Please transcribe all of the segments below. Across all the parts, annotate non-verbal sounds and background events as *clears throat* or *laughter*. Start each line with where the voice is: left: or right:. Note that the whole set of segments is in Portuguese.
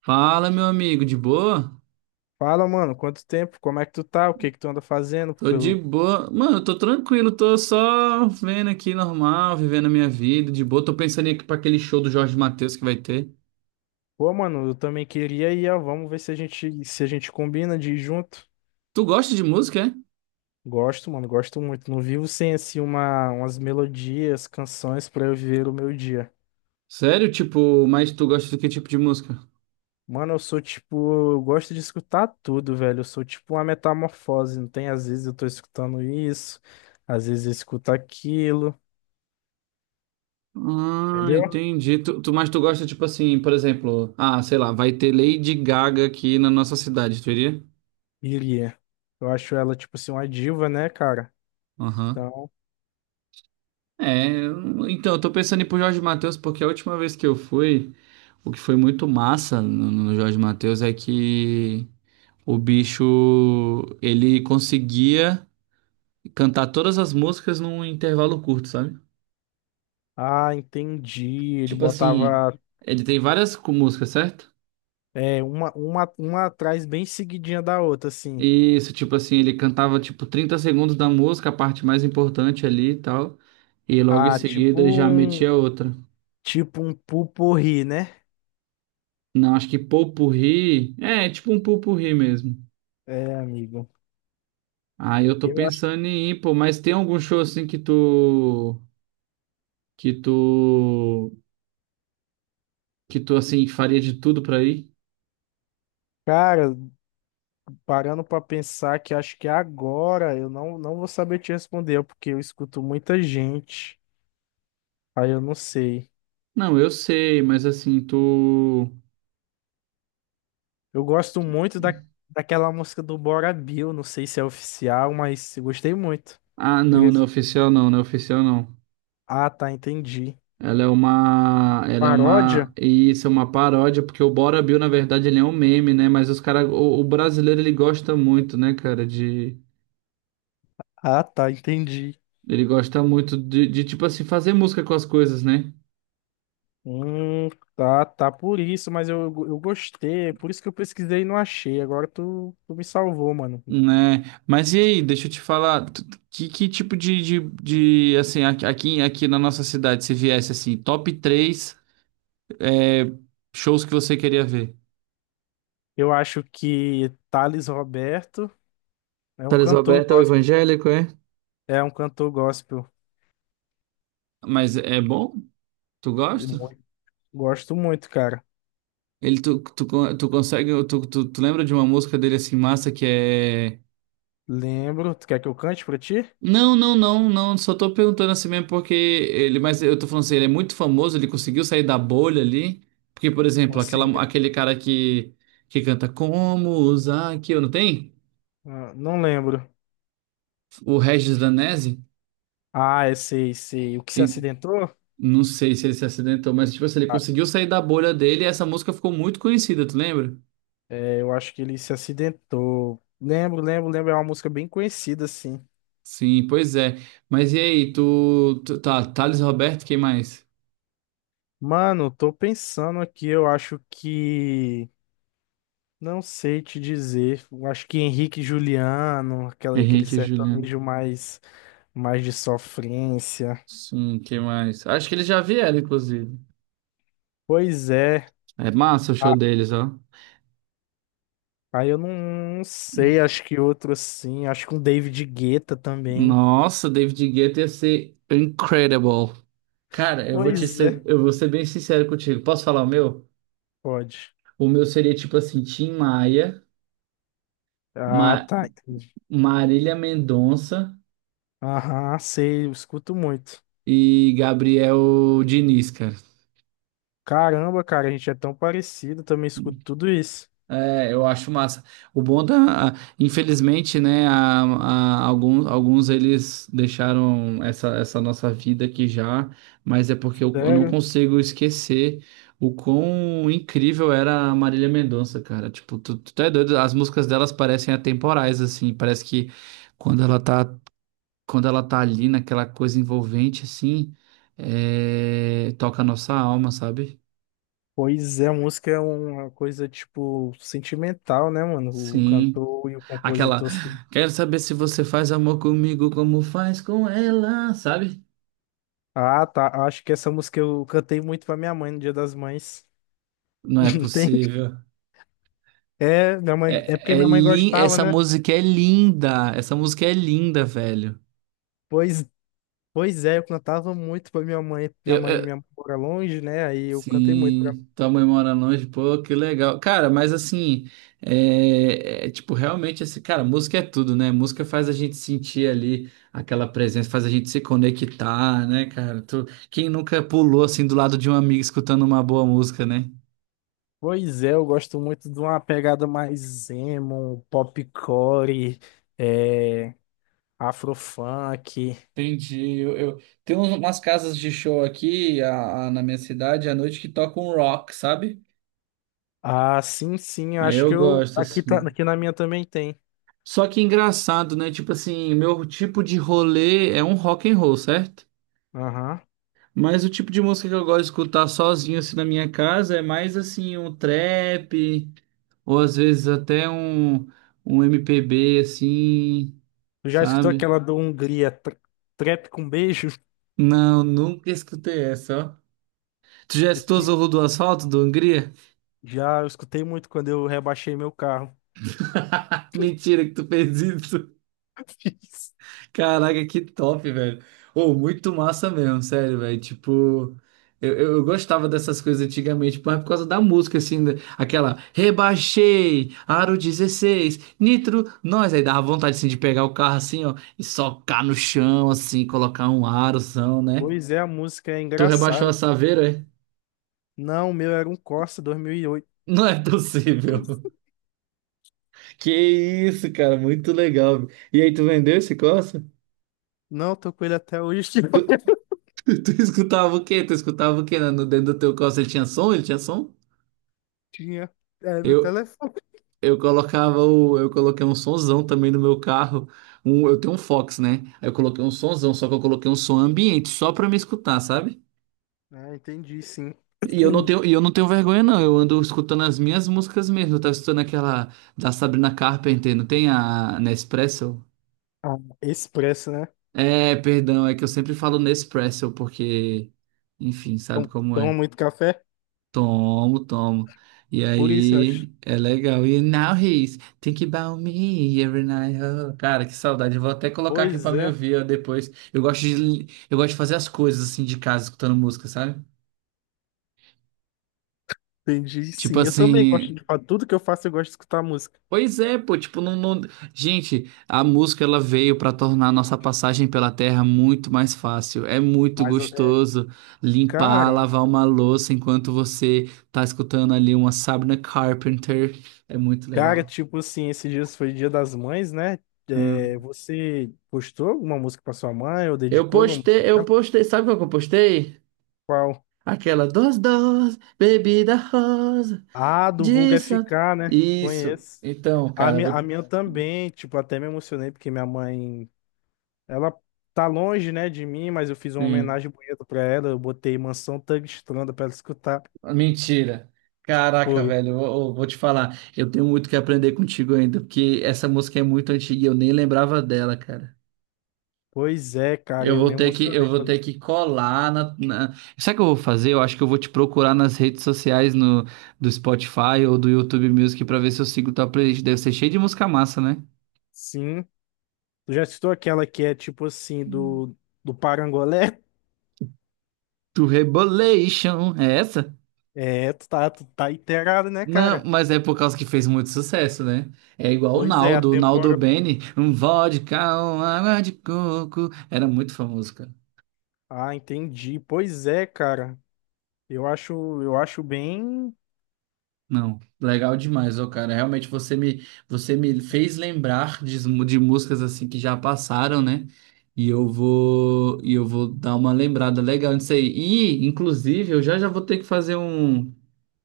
right: Fala, meu amigo, de boa?
left: Fala, mano, quanto tempo? Como é que tu tá? O que que tu anda fazendo?
right: Tô de boa. Mano, eu tô tranquilo, tô só vendo aqui normal, vivendo a minha vida, de boa. Tô pensando aqui pra aquele show do Jorge Mateus que vai ter.
left: Pô, mano, eu também queria ir, ó. Vamos ver se a gente combina de ir junto.
right: Tu gosta de música, é?
left: Gosto, mano, gosto muito. Não vivo sem, assim, umas melodias, canções pra eu viver o meu dia.
right: Sério? Tipo, mas tu gosta do que tipo de música?
left: Mano, eu sou tipo, eu gosto de escutar tudo, velho. Eu sou tipo uma metamorfose, não tem? Às vezes eu tô escutando isso, às vezes eu escuto aquilo,
right: Ah,
left: entendeu?
right: entendi. Mas tu gosta, tipo assim, por exemplo, ah, sei lá, vai ter Lady Gaga aqui na nossa cidade, tu iria?
left: Iria. Eu acho ela, tipo assim, uma diva, né, cara?
right: Aham.
left: Então.
right: Então, eu tô pensando em ir pro Jorge Mateus porque a última vez que eu fui, o que foi muito massa no Jorge Mateus é que o bicho, ele conseguia cantar todas as músicas num intervalo curto, sabe?
left: Ah, entendi. Ele
right: Tipo assim,
left: botava
right: ele tem várias músicas, certo?
left: é, uma atrás bem seguidinha da outra, assim.
right: Isso, tipo assim, ele cantava tipo 30 segundos da música, a parte mais importante ali e tal, e logo em
left: Ah, tipo
right: seguida já
left: um,
right: metia outra.
left: tipo um pupurri, né?
right: Não, acho que Popurrí, é, tipo um Popurrí mesmo.
left: É, amigo.
right: Ah, eu tô
left: Eu acho,
right: pensando em ir, pô, mas tem algum show assim que tu que tu assim faria de tudo pra ir?
left: cara, parando pra pensar que acho que agora eu não vou saber te responder, porque eu escuto muita gente. Aí eu não sei.
right: Não, eu sei, mas assim, tu.
left: Eu gosto muito daquela música do Bora Bill, não sei se é oficial, mas eu gostei muito.
right: Ah, não,
left: Queria-
right: não é oficial não, não é oficial não.
left: Ah, tá, entendi.
right: Ela é uma
left: Paródia?
right: isso é uma paródia porque o Bora Bill na verdade ele é um meme, né? Mas os cara o brasileiro ele gosta muito, né, cara, de,
left: Ah, tá, entendi.
right: ele gosta muito de tipo assim fazer música com as coisas, né?
left: Hum, tá, tá por isso, mas eu gostei, por isso que eu pesquisei e não achei. Agora tu me salvou, mano.
right: Né? Mas e aí, deixa eu te falar, que tipo de, assim, aqui, aqui na nossa cidade, se viesse assim, top três, é, shows que você queria ver?
left: Eu acho que Thales Roberto é um
right: Thales
left: cantor
right: Roberto é o
left: gospel.
right: evangélico, é?
left: É um cantor gospel.
right: Mas é bom? Tu
left: E
right: gosta?
left: muito- Gosto muito, cara.
right: Ele, tu consegue, tu lembra de uma música dele assim, massa, que é.
left: Lembro. Tu quer que eu cante pra ti?
right: Não. Só tô perguntando assim mesmo porque ele, mas eu tô falando assim, ele é muito famoso, ele conseguiu sair da bolha ali. Porque, por exemplo,
left: Consegui.
right: aquele cara que canta Como usar aqui, não tem?
left: Ah, não lembro.
right: O Regis Danese.
left: Ah, é, sei, sei. O que se
right: E
left: acidentou?
right: não sei se ele se acidentou, mas tipo assim, ele
left: Ah,
right: conseguiu sair da bolha dele e essa música ficou muito conhecida, tu lembra?
left: é, eu acho que ele se acidentou. Lembro, lembro, lembro. É uma música bem conhecida, assim.
right: Sim, pois é. Mas e aí, tu tá, Thales Roberto, quem mais?
left: Mano, tô pensando aqui, eu acho que. Não sei te dizer. Eu acho que Henrique e Juliano, aquele
right: Henrique e Juliano.
left: sertanejo mais de sofrência.
right: Sim, quem mais? Acho que eles já vieram, inclusive.
left: Pois é.
right: É massa o show
left: Ah,
right: deles, ó.
left: aí eu não sei, acho que outro assim. Acho que um David Guetta também.
right: Nossa, David Guetta ia ser incredible. Cara,
left: Pois é.
right: eu vou ser bem sincero contigo. Posso falar o meu?
left: Pode.
right: O meu seria tipo assim, Tim Maia,
left: Ah,
right: Ma-
left: tá. Entendi.
right: Marília Mendonça
left: Aham, sei, eu escuto muito.
right: e Gabriel Diniz, cara.
left: Caramba, cara, a gente é tão parecido, também escuto tudo isso.
right: É, eu acho massa. O bom da, infelizmente, né, alguns, alguns eles deixaram essa nossa vida aqui já, mas é porque eu não
left: Sério?
right: consigo esquecer o quão incrível era a Marília Mendonça, cara. Tipo, tu é doido, as músicas delas parecem atemporais, assim, parece que quando ela tá, quando ela tá ali naquela coisa envolvente, assim, é, toca a nossa alma, sabe?
left: Pois é, música é uma coisa, tipo, sentimental, né, mano? O
right: Sim.
left: cantor e o
right: Aquela,
left: compositor.
right: quero saber se você faz amor comigo como faz com ela, sabe?
left: Ah, tá. Acho que essa música eu cantei muito pra minha mãe no Dia das Mães. *laughs*
right: Não é
left: Não tem?
right: possível.
left: É, minha mãe, é porque
right: É, é
left: minha mãe
right: lin...
left: gostava,
right: Essa
left: né?
right: música é linda. Essa música é linda, velho.
left: Pois, pois é, eu cantava muito pra minha mãe. Minha
right: Eu,
left: mãe, minha
right: eu-
left: mãe mora longe, né? Aí eu cantei muito pra.
right: Sim, tua mãe mora longe, pô, que legal. Cara, mas assim, tipo, realmente, esse, cara, música é tudo, né? Música faz a gente sentir ali aquela presença, faz a gente se conectar, né, cara? Tu, quem nunca pulou assim do lado de um amigo escutando uma boa música, né?
left: Pois é, eu gosto muito de uma pegada mais emo, popcore, é, afrofunk.
right: Entendi. Tem umas casas de show aqui na minha cidade à noite que tocam rock, sabe?
left: Ah, sim, sim, eu
right: Aí
left: acho que
right: eu
left: eu
right: gosto,
left: aqui tá,
right: assim.
left: aqui na minha também tem.
right: Só que engraçado, né? Tipo assim, meu tipo de rolê é um rock and roll, certo?
left: Aham.
right: Mas o tipo de música que eu gosto de escutar sozinho, assim, na minha casa é mais, assim, um trap, ou às vezes até um MPB, assim,
left: Tu já escutou
right: sabe?
left: aquela do Hungria, trap com beijo?
right: Não, nunca escutei essa, ó. Tu já escutou
left: *laughs*
right: Zorro do Asfalto, do Hungria?
left: Já eu escutei muito quando eu rebaixei meu carro.
right: *laughs* Mentira que tu fez isso.
left: *laughs*
right: Caraca, que top, velho. Ô, muito massa mesmo, sério, velho. Tipo, eu gostava dessas coisas antigamente, mas por causa da música, assim, da- aquela rebaixei, aro 16, nitro, nós. Aí dava vontade, assim, de pegar o carro, assim, ó, e socar no chão, assim, colocar um arozão, né?
left: Pois é, a música é
right: Tu rebaixou a
left: engraçada.
right: Saveiro, é?
left: Não, o meu era um Corsa 2008.
right: Não é possível. *laughs* Que isso, cara, muito legal. E aí, tu vendeu esse Corsa?
left: Não, tô com ele até hoje.
right: Tu, *laughs*
left: *laughs*
right: tu escutava o quê? Tu escutava o quê, né? No dentro do teu Corsa ele tinha som? Ele tinha som?
left: Tinha. É meu
right: Eu,
left: telefone.
right: eu coloquei um sonzão também no meu carro. Um, eu tenho um Fox, né? Aí eu coloquei um sonzão, só que eu coloquei um som ambiente só pra me escutar, sabe?
left: Ah, entendi, sim.
right: E eu não
left: *clears throat*
right: tenho, e eu não tenho vergonha não. Eu ando escutando as minhas músicas mesmo. Eu tava escutando aquela da Sabrina Carpenter, não tem a Nespresso?
left: Ah, expresso, né?
right: É, perdão, é que eu sempre falo Nespresso porque enfim, sabe como
left: Toma
right: é.
left: muito café?
right: Tomo, tomo. E
left: Por isso, eu acho.
right: aí, é legal. E now he's think about me every night. Oh. Cara, que saudade. Eu vou até colocar aqui pra
left: Pois
right: me
left: é,
right: ouvir ó, depois. Eu gosto de fazer as coisas assim de casa, escutando música, sabe?
left: entendi,
right: Tipo
left: sim. Eu também gosto
right: assim.
left: de falar. Tudo que eu faço, eu gosto de escutar música.
right: Pois é, pô. Tipo, não, não... Gente, a música ela veio pra tornar a nossa passagem pela terra muito mais fácil. É muito
left: Mas, é,
right: gostoso limpar,
left: cara,
right: lavar uma louça enquanto você tá escutando ali uma Sabrina Carpenter. É muito
left: cara,
right: legal.
left: tipo assim, esses dias foi Dia das Mães, né? É,
right: Hum.
left: você postou alguma música pra sua mãe ou dedicou alguma música?
right: Eu
left: Pra
right: postei, sabe qual que eu postei?
left: qual?
right: Aquela dos bebida rosa,
left: Ah, do Vulga
right: disso.
left: FK, né?
right: Isso.
left: Conheço.
right: Então,
left: A
right: cara,
left: minha, a
right: vou...
left: minha também, tipo, até me emocionei porque minha mãe, ela tá longe, né, de mim, mas eu fiz uma
right: sim.
left: homenagem bonita pra ela, eu botei Mansão Tangstranda pra ela escutar.
right: Mentira. Caraca,
left: Foi.
right: velho, eu vou te falar. Eu tenho muito que aprender contigo ainda, porque essa música é muito antiga e eu nem lembrava dela, cara.
left: Pois é, cara, eu me
right: Eu
left: emocionei.
right: vou
left: Falei,
right: ter que colar na... Sabe o que eu vou fazer? Eu acho que eu vou te procurar nas redes sociais no, do Spotify ou do YouTube Music pra ver se eu sigo tua playlist. Deve ser cheio de música massa, né?
left: sim. Tu já citou aquela que é tipo assim, do Parangolé?
right: To Rebolation, é essa?
left: É, tu tá inteirado, né,
right: Não,
left: cara?
right: mas é por causa que fez muito sucesso, né? É igual
left: Pois é, a
right: O Naldo
left: temporada.
right: Bene, um vodka, uma água de coco, era muito famoso, cara.
left: Ah, entendi. Pois é, cara. Eu acho, eu acho bem,
right: Não, legal demais, ó, cara. Realmente você me fez lembrar de músicas assim que já passaram, né? E eu vou dar uma lembrada legal nisso aí. E, inclusive, eu já já vou ter que fazer um,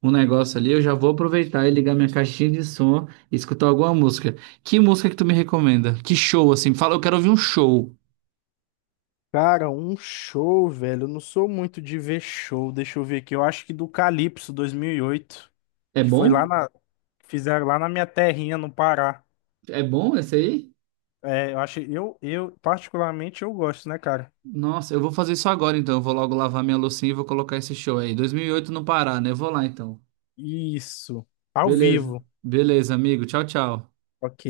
right: um negócio ali. Eu já vou aproveitar e ligar minha caixinha de som e escutar alguma música. Que música que tu me recomenda? Que show, assim? Fala, eu quero ouvir um show.
left: cara, um show, velho. Eu não sou muito de ver show. Deixa eu ver aqui. Eu acho que do Calypso 2008,
right: É
left: que foi
right: bom?
left: fizeram lá na minha terrinha, no Pará.
right: É bom esse aí?
left: É, eu acho, eu particularmente eu gosto, né, cara?
right: Nossa, eu vou fazer isso agora então. Eu vou logo lavar minha loucinha e vou colocar esse show aí. 2008 no Pará, né? Eu vou lá então.
left: Isso. Ao
right: Beleza.
left: vivo.
right: Beleza, amigo. Tchau, tchau.
left: Ok.